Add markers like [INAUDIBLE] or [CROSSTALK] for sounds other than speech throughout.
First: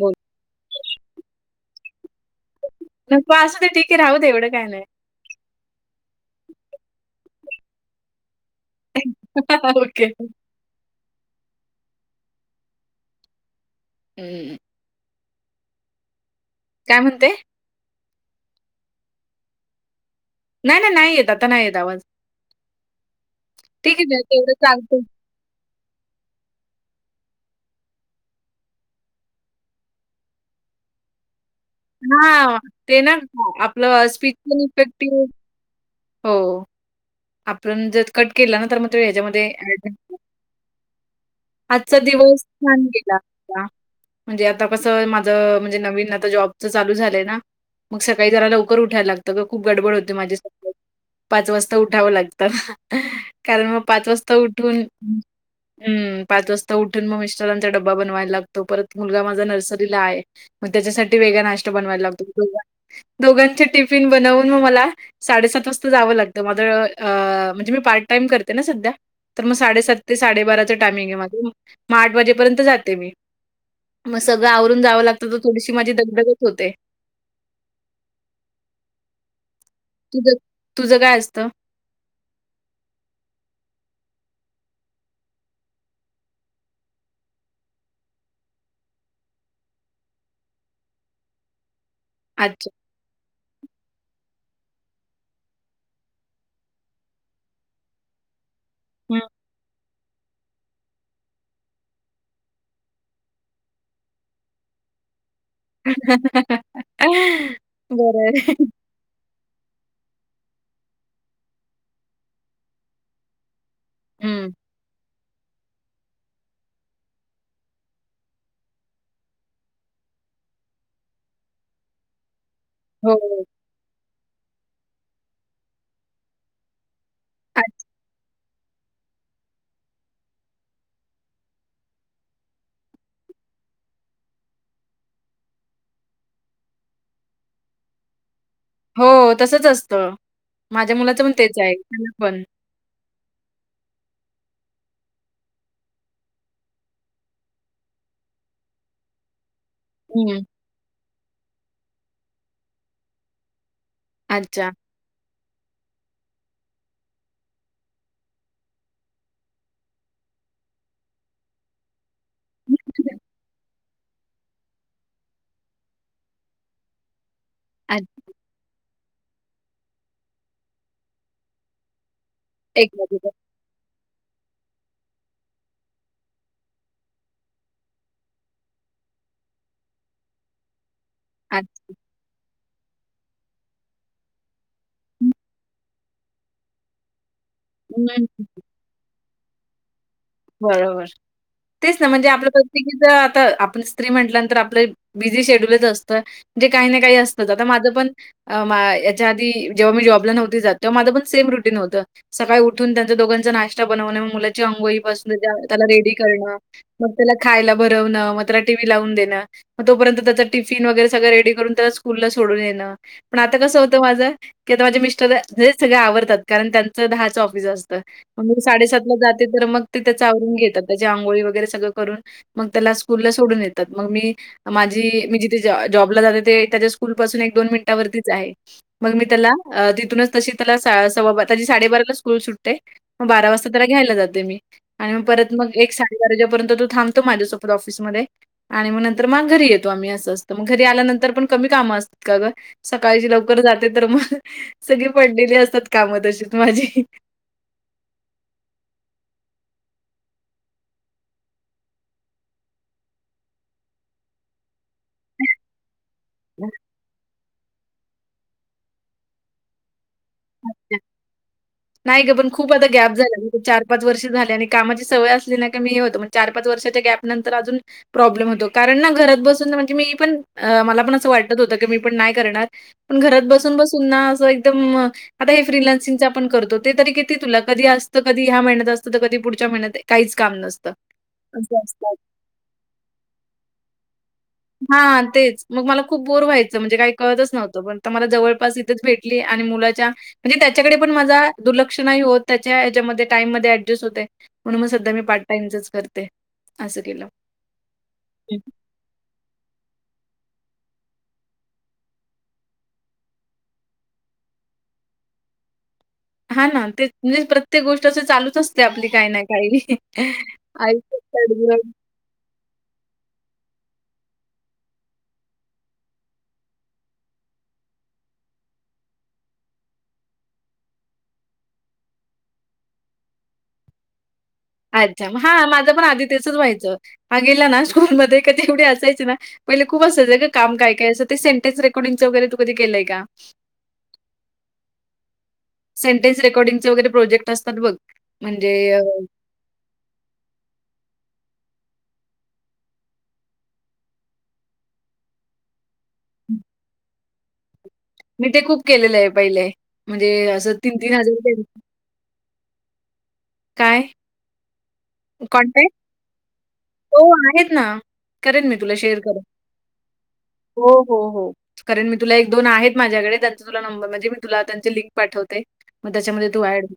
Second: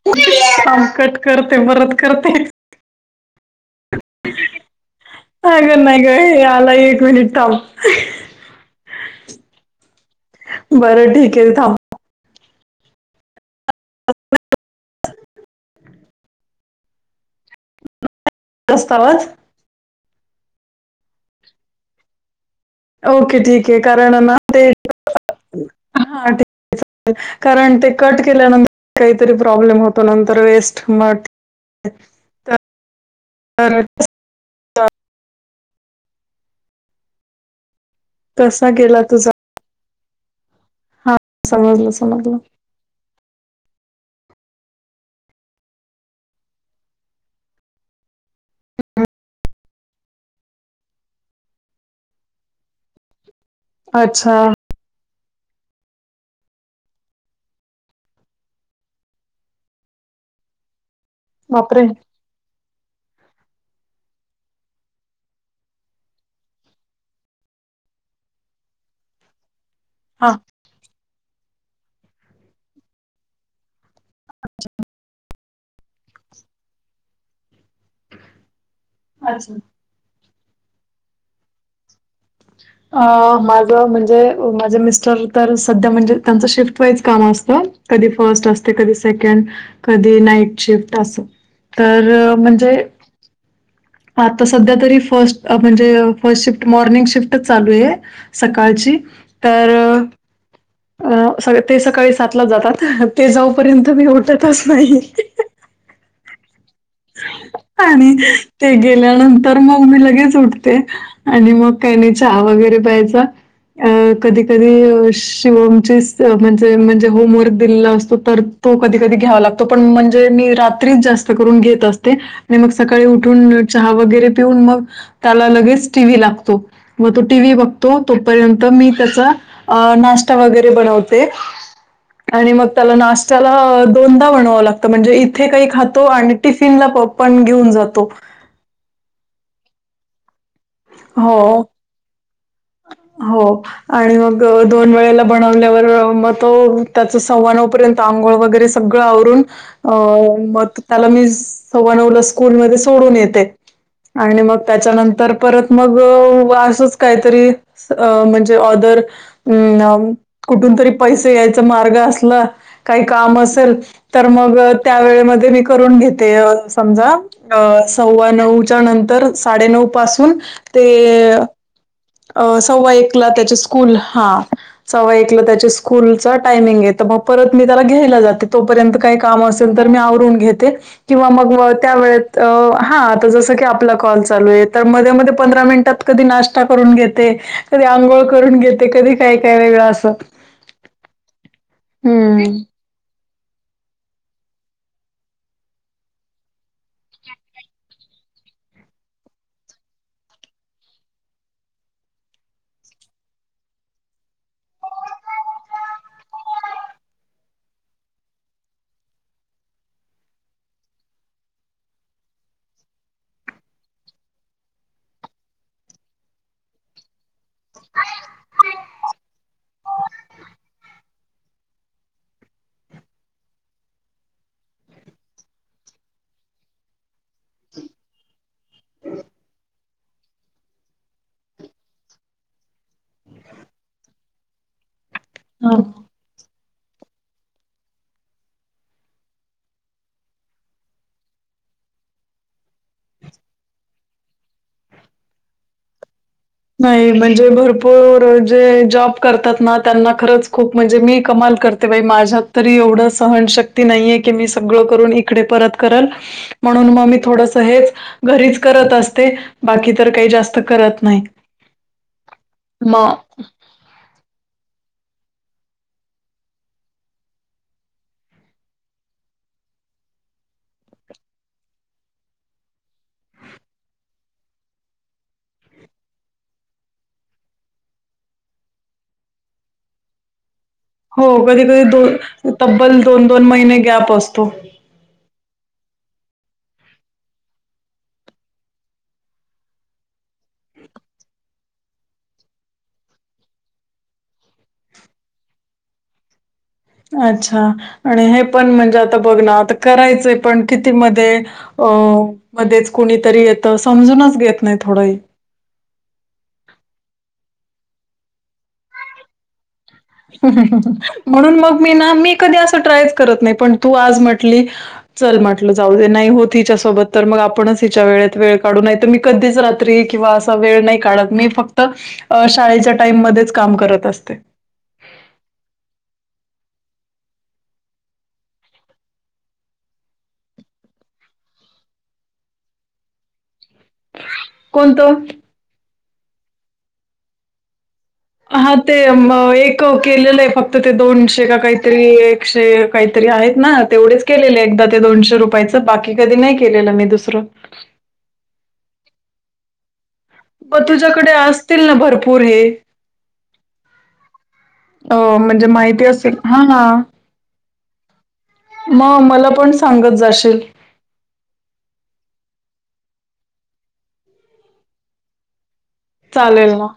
बोल call cut करते परत करते. नको असूदे ठीके राहू दे एवढं काय नाही. अग नाही ग हे आला एक मिनिट थांब. ओके बरं ठीक आहे थांब. [UNINTELLIGIBLE] [UNINTELLIGIBLE] काय म्हणते? सतालात [UNINTELLIGIBLE] नाही नाही नाही येत आता नाही येत आवाज ओके ठीक आहे कारण ना ते हो [UNINTELLIGIBLE] हा ते. कारण ते कट केल्यानंतर काहीतरी प्रॉब्लेम होतो नंतर वेस्ट मट. हा ते ना तर आपलं कसा- स्पिचअल इफेक्टिव हो. आपण जर कट केला ना कसा तर मग तु गेला तुझा ह्याच्यामध्ये. हा समजलं आजचा समजलं दिवस छान गेलाता. म्हणजे आता कसं माझं म्हणजे नवीन आता जॉबच चालू झालंय ना. मग सकाळी जरा लवकर उठायला लागतं ग खूप गडबड होते माझे स पाच वाजता उठावं लागत. कारण मग पाच वाजता अच्छा उठून हम्म. पाच वाजता उठून मग मिस्टरांचा ड्बा बनवायला लागतो परत मुलगा माझा नर्सरी आहे. मग त्याच्यासाठी वेगळा नाश्ता बापरे बनवायला लागतो दोघांचे टिफिन बनवून मग मला साडेसात वाजता जावं लागत माझ म्हणजे मी पार्ट टाइम करते ना सध्या तर मग साडेसात. तर ते हा साडेबारा टायमिंग आहे माझ आठ वाजेपर्यंत जाते मी. मग सगळं आवरून जावं लागतं तर थोडीशी माझी दगदगत होते. अच्छा. तुझं तुझं काय असतं? अ्छ [UNINTELLIGIBLE] अ माझं म्हणजे माझे मिस्टर तर सध्या म्हणजे त्यांचं शिफ्ट वाईज काम असतं. कधी फर्स्ट असते कधी सेकंड कधी नाईट शिफ्ट असं. तर अच्छा. म्हणजे. आता सध्या तरी फर्स्ट म्हणजे फर्स्ट शिफ्ट मॉर्निंग शिफ्टच चालू आहे. सकाळची हं. तर. ते सकाळी सातला जातात, ते जाऊपर्यंत मी उठतच नाही. आणि. बरं आहे. ते गेल्यानंतर मग मी लगेच उठते आणि मग काही नाही वगैरे प्यायचा. अ कधी हं. कधी अ शिवमची. म्हणजे म्हणजे होमवर्क दिला असतो तर तो कधी कधी घ्यावा लागतो पण म्हणजे मी रात्री जास्त. जास्त करून घेत असते. सकाळी हो. उठून चहा वगैरे पिऊन मग त्याला लगेच टी व्ही लागतो. मग तो टी व्ही अच्छा. बघतो तोपर्यंत मी त्याचा नाश्ता वगैरे बनवते. आणि मग त्याला नाश्त्याला दोनदा बनवावं लागतं म्हणजे इथे काही खातो आणि टिफिनला पप. पण घेऊन जातो. हो तसच असतं माझ्या मुलाचं पण तेच हो आहे. त्यांना पण. हो. आणि मग दोन वेळेला बनवल्यावर मग तो त्याच सव्वा नऊ पर्यंत. आंघोळ वगैरे सगळं आवरून. अ हं. मग त्याला मी सव्वा नऊला स्कूलमध्ये सोडून येते. आणि मग अच्छा. त्याच्यानंतर. परत मग असंच काहीतरी म्हणजे ऑदर. अम् कुठून तरी पैसे यायचा मार्ग असला. काही काम असेल तर मग त्यावेेळेमध्ये मी करून घेते समजा. अ अच्छा. सव्वा नऊच्या नंतर साडेनऊ पासून ते. अ एक सव्वा एकला बाजूला. त्याची स्कूल हा. सव्वा एकला त्याच्या स्कूल टायमिंग आहे मग परत मी त्याला घ्यायला जाते तोपर्यंत काय. काम असेल तर मी आवरून घेते किंवा मग अच्छा. त्या वेत. अ हा आता जस की आपला कॉल चालू आहे तर मध्ये हं. मध्ये पंधरा मिनिटात कधी लास्ट. करून घेते कधी अंघोळ करून घेते कधी काय काय वेगळं असं बरोबर तेच ना म्हणजे आपलं हम्म प्रत्येकीच आता आपण त म्हटल्यानंतर आपलं बिझी शेड्यूलच असतं म्हणे काही ना काही असत आता माझं पण याच्या आधी जेव्हा मी जॉबला नव्हती जात तेव्हा माझं पण सेम रुटीन होतं सकाळी उठून त्यांचा दोघांचा नाश्ता बनवणं मुलाची अंंगोळी पासून त्याला रेडी करणं मग त्याला खायला भरवणं मत्रटी व्ही लावून देणं मग तोपर्यंत त्याचा टिफिन वगैरे सगळं रेडी करून त्याला स्कूलला सोडून येणं पण आता कसं होतं माझं की आता माझे मिस्टर हे सगळं आवडतात कारण त्यांचं दहा म साडेसातला जाते तर मग ते त्या वरून घेत त्याची आंघोळी वगैरे सगळं करून मग त्याला स्कूल ला सोडून येतात मग मी माझी मी जिथे जॉबला जाते ते त्याच्या स्कूल पासून एक दोन मिनिटावरतीच आहे. मग मी त्याला तिथूनच तशी त्याला सव्वा त्या साडेबाराला स्कूल सुटते. मग बारा वाजता त्याला घ्यायला जाते मी आणि मग परत मग एक सा [UNINTELLIGIBLE] गरजापर्य तू थांबतो माझ्यासोबत ऑफिसमध्ये आणि मग नंतर मग घरी येतो आम्ही असं असतं मग घरी आल्यानंतर पण कमी कामं असतात का ग सकाळची लवकर जाते तर मग सगळी पडलेली असतात कामं तशीच माझी जे भरपूर जे जॉब करतात ना त्यांना खरंच खूप म्हणजे मी कमाल करते बा माझ्यात तरी एवढं सहनशक्ती नाहीये की मी सगळं करून इकडे परत म्हणून मग मी थोडस हे घरीत अस बाकी तर काही जास्त करत नाही नाही ग पण खूप आता गॅप मग झाला चार पाच वर्ष झाले आणि कामाची सवय असली ना का मी हे होतं मग चार पाच वर्षाच्या गॅप नंतर अजून प्रॉब्लेम होतो कारण ना घरात बसून म्हणजे मी पण मला पण असं वाटत होतं की मी पण नाही करणार पण घरात बसून बसून ना असं एकदम आता हे फीलन्सिंग आपण करतो ते तरी किती तुला कधी असतं कधी ह्या महिन्यात असतं तर कधी पुढच्या महिन्यात काहीच काम नसतं हो कधी असं कधी असतं. दोन तब्बल दोन दोन महिने गॅप असतो हा तेच मग मला खूप बोर व्हायचं म्हणजे काही कळतच नव्हतं पण मला जवळपास इथेच भेट आणि मुलाच्या म्हणजे त्याच्याकडे पण माझा दुर्लक्षणही होत त्याच्या याच्यामध्ये टाइम म ऍडजस्ट होते म्हणून मग सध्या मीार्ट टाइमच कर अच्छा आणि हे हं. पण म्हणजे आता बघ ना आता करायचंय पण किती मध्ये अ मध्येच कुणीतरी येतं समजूनच घेत नाही थोडंही हा ना ते म्हणजे प्रत्येक गोष्ट असं चालूच असते आपली काही ना काही आयुष्यात म्हणून मग तडजोड. मी ना मी कधी असं ट्रायच करत नाही पण तू आज म्हटली चल म्हटलं जाऊ दे नाही होत हिच्यासोबत तर मग आपणच हिच्या वेळेत वेळ काढू नाही तर मी कधीच राह किंवा असा वेळ नाही काढत मी फक्त शाळेच्या टाइम मध्येच काम करत असते अच्छा मग हा माझं पण आधी तेचच व्हायचं हा गेला ना स्कूलमध्येध्ये क एवढी असायची ना पहिले खूप असायचं काम काय काय असं ते सेंटेनस रेकॉर्डिंगचं वगैरे तू कधी केलंय का कोणतो सेटे्सेकॉर्िंगचे वगैर प्रोजेक्ट असात बग हा ते एक केलेलं आहे फक्त ते दोनशे का काहीतरी एकशे काहीतरी आहेत ना तेवढेच केलेले एकदा ते दोनशे रुपयाच बाकी कधी नाही केलेलं मी दुसरं मी ते खूप केलेलं आहे पहिलेय म्हणजे असं मग तीन तीन तुझ्याकडे हजारप असतील भरपूर हे काय? अ म्हणजे कॉन्टॅक्ट? माहिती असेल हा हो, आहेत ना. करेन मी तुला मग शेअर करेन. मला पण सांगत जाशील हो हो हो कारण मी तुला एक दोन आहेत माझ्याकडे त्यांचा तुला नंबर म्हणजे मी तुला त्यांचे लिंक पाठवते मग त्याच्यामध्ये तू चालेल वाड ना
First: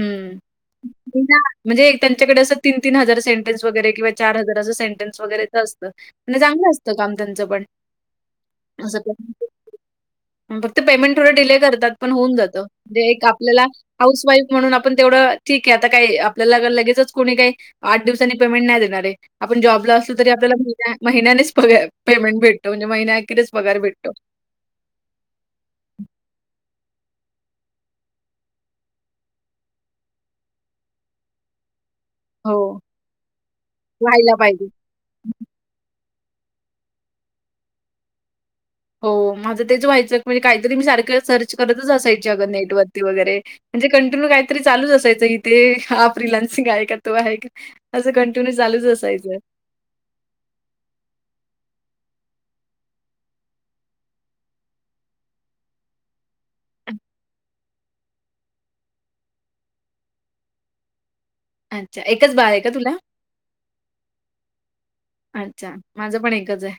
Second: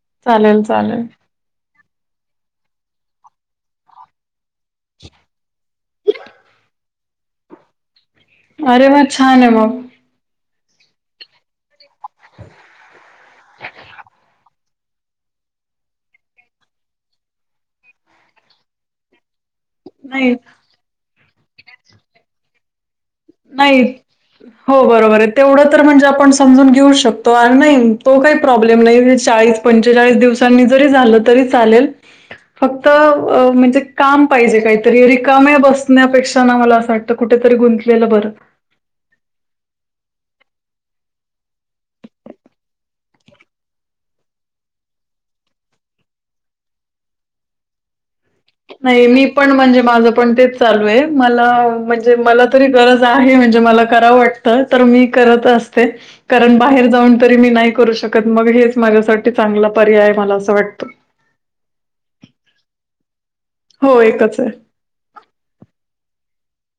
हम् चालेल चालेल म्हणज एक त्यांच्याडे असं तीन ती हार सेंटन्स वगरे किं चार हजाराचं सेंटेनस वगैरेच असतं म्हणजे चांगलं असतं काम त्यांचं पण अरे वा छान आहे मग फक्त पेमेंट थोड डिले करतात. पण होऊन जात म्हणे एक आपल्याला हाऊस वाईफ म्हणून आपण तेवढं ठीक आहे आता काय आपल्याला लगेच कोणी काही आठ दिवसांनी पेमेंट नाही देणार. आप जॉब अस त नाही आपल्या म्या पमेंट भे म्हणजे महि्याखिरीच पघर नाही भेटतो. हो बरोबर आहे तेवढं तर म्हणजे आपण समजून घेऊ शकतो आणि नाही तो काही प्रॉब्लेम नाही चाळीस पंचेचाळीस दिवसांनी जरी झालं तरी चालेल. हो, फक्त म्हणजे काम पाहिजे काय तरी रिकामे बसण्यापेक्षा ना मला असं वाटतं कुठेतरी गुंतलेलं बरं हो माझं तेच व्हायचं म्हणजे काहीतरी मी सारखं सर्च करतच असायची अगं नेट वरती वगैरे म्हणजे कंटिन्यू काहीतरी चालूच असायचं इथे ह प्रिलान सिंग आहे का तो आहे का कंटन्य नाही मी पण म्हणजे माझं पण तेच चालू आहे मला म्हणजे मला तरी गरज आहे म्हणजे मला करावं वाटतं तर मी करत. ते कारण बाहेर जाऊन तरी मी नाही करू शकत मग हेच माझ्यासाठी चांगला पर्याय मला असं वाटतं. अच्छा एकच बाळ आहे का तुला? हो एकच आहे. अच्छा माझं पण एकच आहे.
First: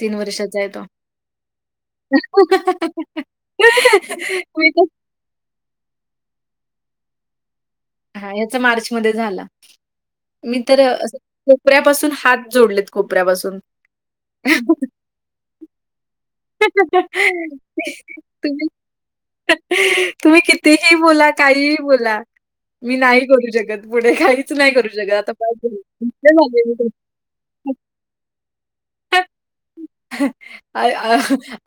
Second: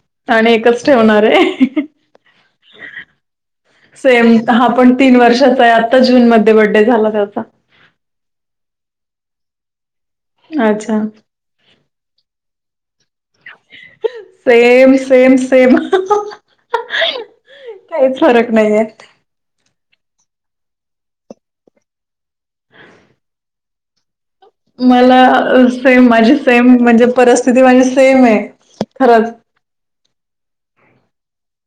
तीन आणि वर्षाचा आहे तो एकच ठेवणार आहे सेम हा मी तर पण तीन वर्षाचा आहे आता जून मध्ये बर्डे झाला त्याता हा याचा मार्च मध्ये झाला. मी तर अच्छा अस कोपऱ्यापासून हात जोडलेत कोपऱ्यापासून [UNINTELLIGIBLE] सेम सेम. काहीच फरक तुम्ही? नाहीये तुम्ही कितीही बोला काहीही बोला. मी नाही करू शकत पुढे काही मला सेम माझी झाले सेम मी तर. म्हणजे परिस्थिती माझी सेम आहे खरंच. अ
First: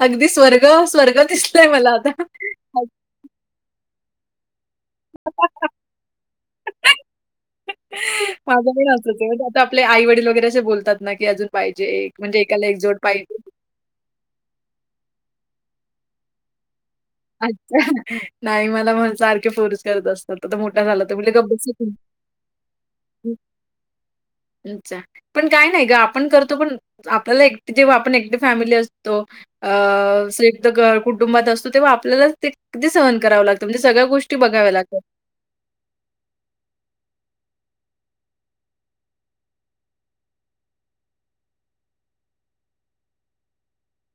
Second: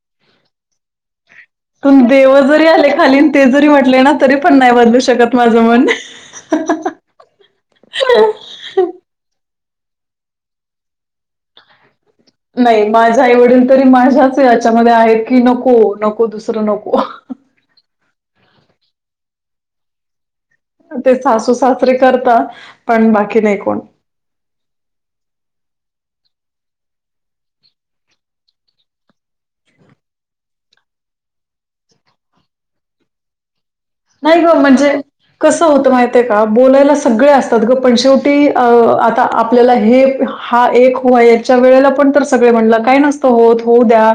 अगदी स्वर्ग स्वर्ग दिस तुम देव जरी आले खालीन ते जरी म्हटले ना तरी पण नाही बले. शकत माझ म्हण. माझं पण असत ते आता आपले आई वडील वगैरे असे बोलतात ना की अजून पाहिजे एक म्हणजे एकाला एक नाही जोड माझ्या पाहिजे. आईवडील तरी माझ्याच याच्यामध्ये आहेत की नको नको दुसरं नको. अच्छा नाही मला म्हण सारखे फोर्स करत असत. आ मोठा झाला ते तर म्ह सासू सासरे करता पण बाकी नाही कोण. अच्छा. पण काय नाही ग आपण करतो पण आपल्याला एक जेव्हा आपण एकटि फॅमिली असतो. अ संयुक्त कुटुंबात असतो तेव्हा आपल्याला ते सहन करावं लागतं. म्हणजे सगळ्या गोष्टी नाही ग बघाव्या म्हणजे लागतात. कसं होतं माहिित आहे का बोलायला सगळे असतात ग पण शेवटी अ आता आपल्याला हे. हा एक हो याच्या वेळेला पण तर सगळे म्हणलं काय नसतं होत होऊ द्या.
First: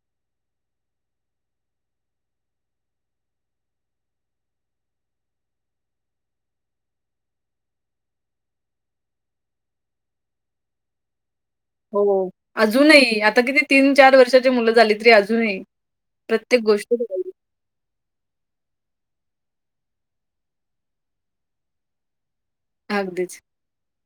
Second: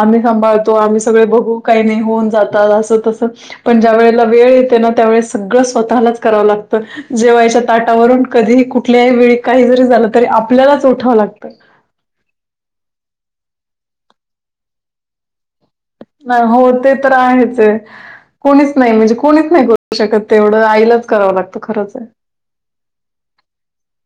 आम्ही सांभाळतो आम्ही सगळे बघू काही नाही होऊन जातात असं तसं पण ज्यावेेळे वेळ येते ना त्या सगळं स्वतःलाच करावं लागत जेव्हा याच्या ताटावरून कधी कुठल्याही वेळी काही जरी झालं तरी आपल्यालाच ओठावं लागतं. हो अजूनही आता किती तीन चार वर्षाची मुलं झाली तरी अजूनही नाही प्रत्येक हो गोष्ट ते तर बघावी. आहेच आहे. कोणीच नाही म्हणजे कोणीच नाही करू शकत तेवढं आईलाच करावं लागतं खरंच आहे. हगदीच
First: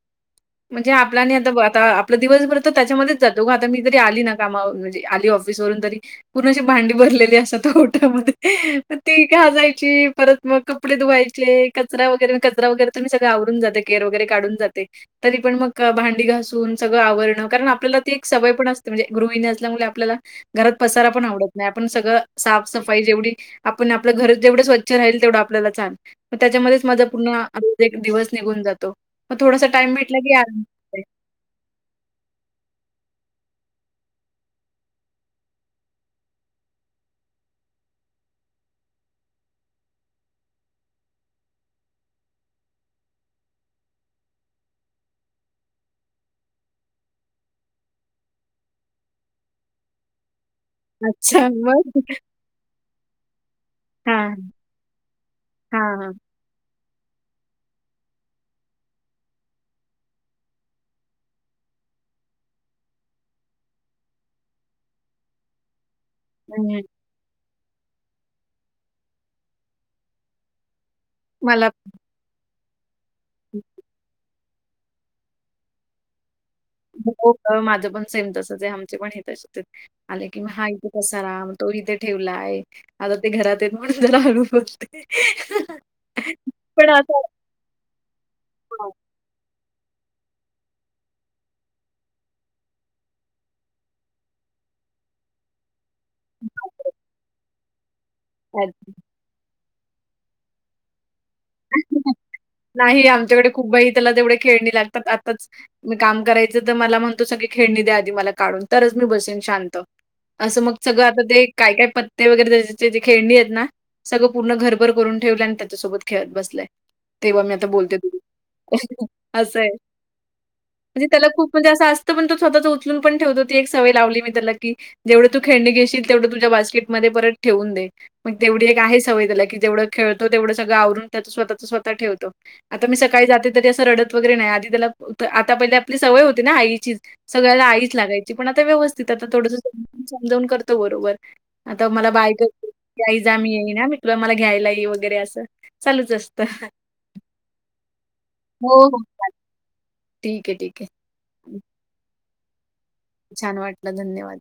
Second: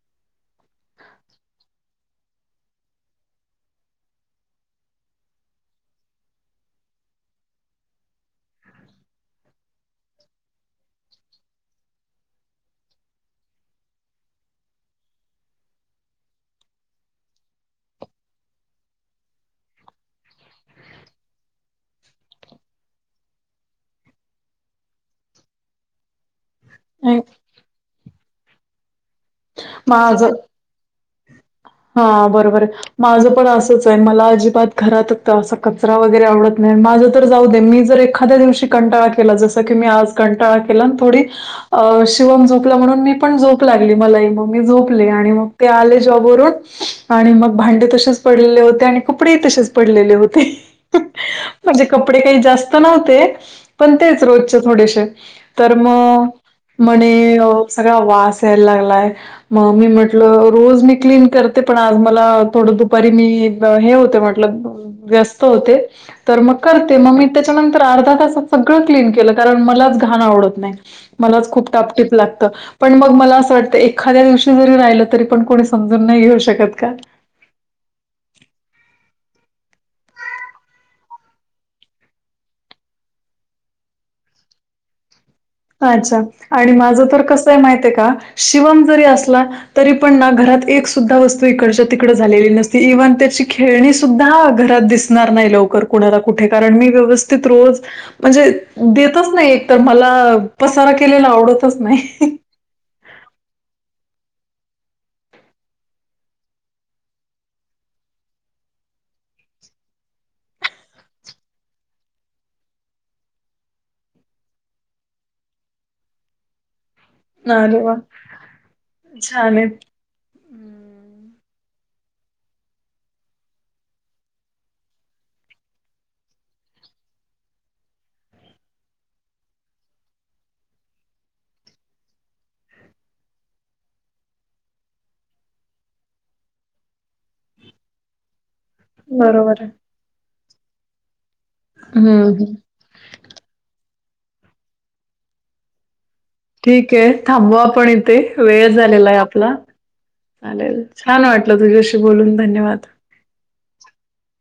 [UNINTELLIGIBLE] म्हणजे आपलाने आता आता आपलं दिवसभर तर त्याच्यामध्येच जातो ग आता मी जरी आली ना कामावरून म्हणजे आली ऑफिस ऑफिस वरून तरी पूर्ण अशी भांडी भरलेली असतात ओटामध्ये ती घासायची परत- मग कपडे धुवायचे कचरा वगैरे कचरा वगैरे तर मी सगळं आवरून जाते केर वगैरे काढून जाते. तरी पण मग भांडी घासून सगळं आवरणं, कारण आपल्याला ती एक सवय पण असते. म्हणजे गृहिणी असल्यामुळे आपल्याला- घरात पसारा पण आवडत नाही, आपण सगळं साफसफाई जेवढी आपण आपलं घर जेवढं स्वच्छ राहील तेवढं आपल्याला चाल मग त्याच्यामध्येच माझा नाही, पूर्ण रोज एक दिवस निघून जातो, मग थोडासा टाइम भेटला की माझं या हा बरोबर माझं पण असंच आहे मला अजिबात घरातच असा कचरा वगैरे आवडत नाही माझं तर जाऊ दे मी जर एखाद्या दिवशी कंटाळा केला जसं की मी आज कंटाळा केला थोडी अ शिवम झोपला म्हणून मी पण झोप लागली. मला मग मी झोपले आणि मग ते आले जॉबवरून आणि मग भांडे तसेच पडलेले होते आणि कपडेही तसेच पडलेले होते. अच्छा म्हणजे मग? कपडे काही जास्त नव्हते, पण तेच हां, रोजचे थोडेसे तर हां, हां. मग म्हणे अं सगळा वास यायला लागलाय. मग मी म्हटलं रोज मी क्लीन करते, पण आज मला थोडं दुपारी मी हे होते म्हटलं व्यस्त होते. तर मग हं. करते, मग मी त्याच्यानंतर अर्धा तासात सगळं क्लीन केलं. कारण मलाच घाण आवडत नाही. मलाच मला खूप टापटीप लागत, पण मग मला असं वाटतं- एखाद्या दिवशी जरी राहिलं तरी पण कोणी समजून नाही घेऊ शकत. का? हो ग माझं पण सेम तसंचे आमचे पण हे त आले की मी हा इथे पसारा मग तो इथे ठेवलाय. आता ते घरात आहेत म्हणून जरा हळू बोलते. अच्छा आणि पण माझं असं तर कसंय माहित आहे का? शिवम जरी असला ना, तरी पण ना घरात एक सुद्धा वस्तू इकडच्या तिकड झालेली नसती इव्हन त्याची खेळणी सुद्धा घरात दिसते. णार नाही लवकर. कुणाला कुठे, कारण मी व्यवस्थित रोज म्हणजे हां. देतच नाही, एक तर मला - पसारा केलेला आवडतच नाही. नाही आमच्याकडे खूप बाही त्याला तेवढे खेळणी लागतात आताच मी काम करायचं तर मला म्हणतो सगळी खेळणी द्या आधी मला काढून तरच मी बसेन शांत. असं मग सगळं आता ते काय- काय पत्ते वगैरे त्याच्याचे ज खेळणी आहेत ना सगळं पूर्ण घरभर करून ठेवलंय आणि त्याच्यासोबत खेळत बसलंय. तेव्हा मी आता आर वा बोलते तुझ्याशी छान मी त्याला हम्म. खूप म्हणजे असं असत, पण तो स्वतःच उचलून पण ठेवतो, ती एक सवय लावली मी त्याला की- जेवढं तू खेळणे घेशील तेवढं तुझ्या बास्केटमध्ये परत ठेवून दे. मग तेवढी एक आहे सवय त्याला की, जेवढं खेळतो तेवढं सगळं आवरून त्याच स्वतच स्वतः ठेवतो. आता मी सकाळी जाते तरी असं रडत वगैरे नाही आधी त्याला आता पहिले आपली सवय होती ना आईचीच. सगळ्याला आईच लागायची. पण आता व्यवस्थित आता थोडस बरोबर आहे. समजवून करतो बरोबर. आता मला बाय हं, कर. हं. ए आई जा मी येई ना [INAUDIBLE] मला घ्यायला ये वगैरे असं चालूच असतं. ठीक आहे. थांबू आपण इथे वेळ हो, हो. झालेला आहे चालेल. आपला ठीक आहे, चालेल. ठीक आहे. छान वाटलं तुझ्याशी बोलून, धन्यवाद! छान वाटलं, धन्यवाद!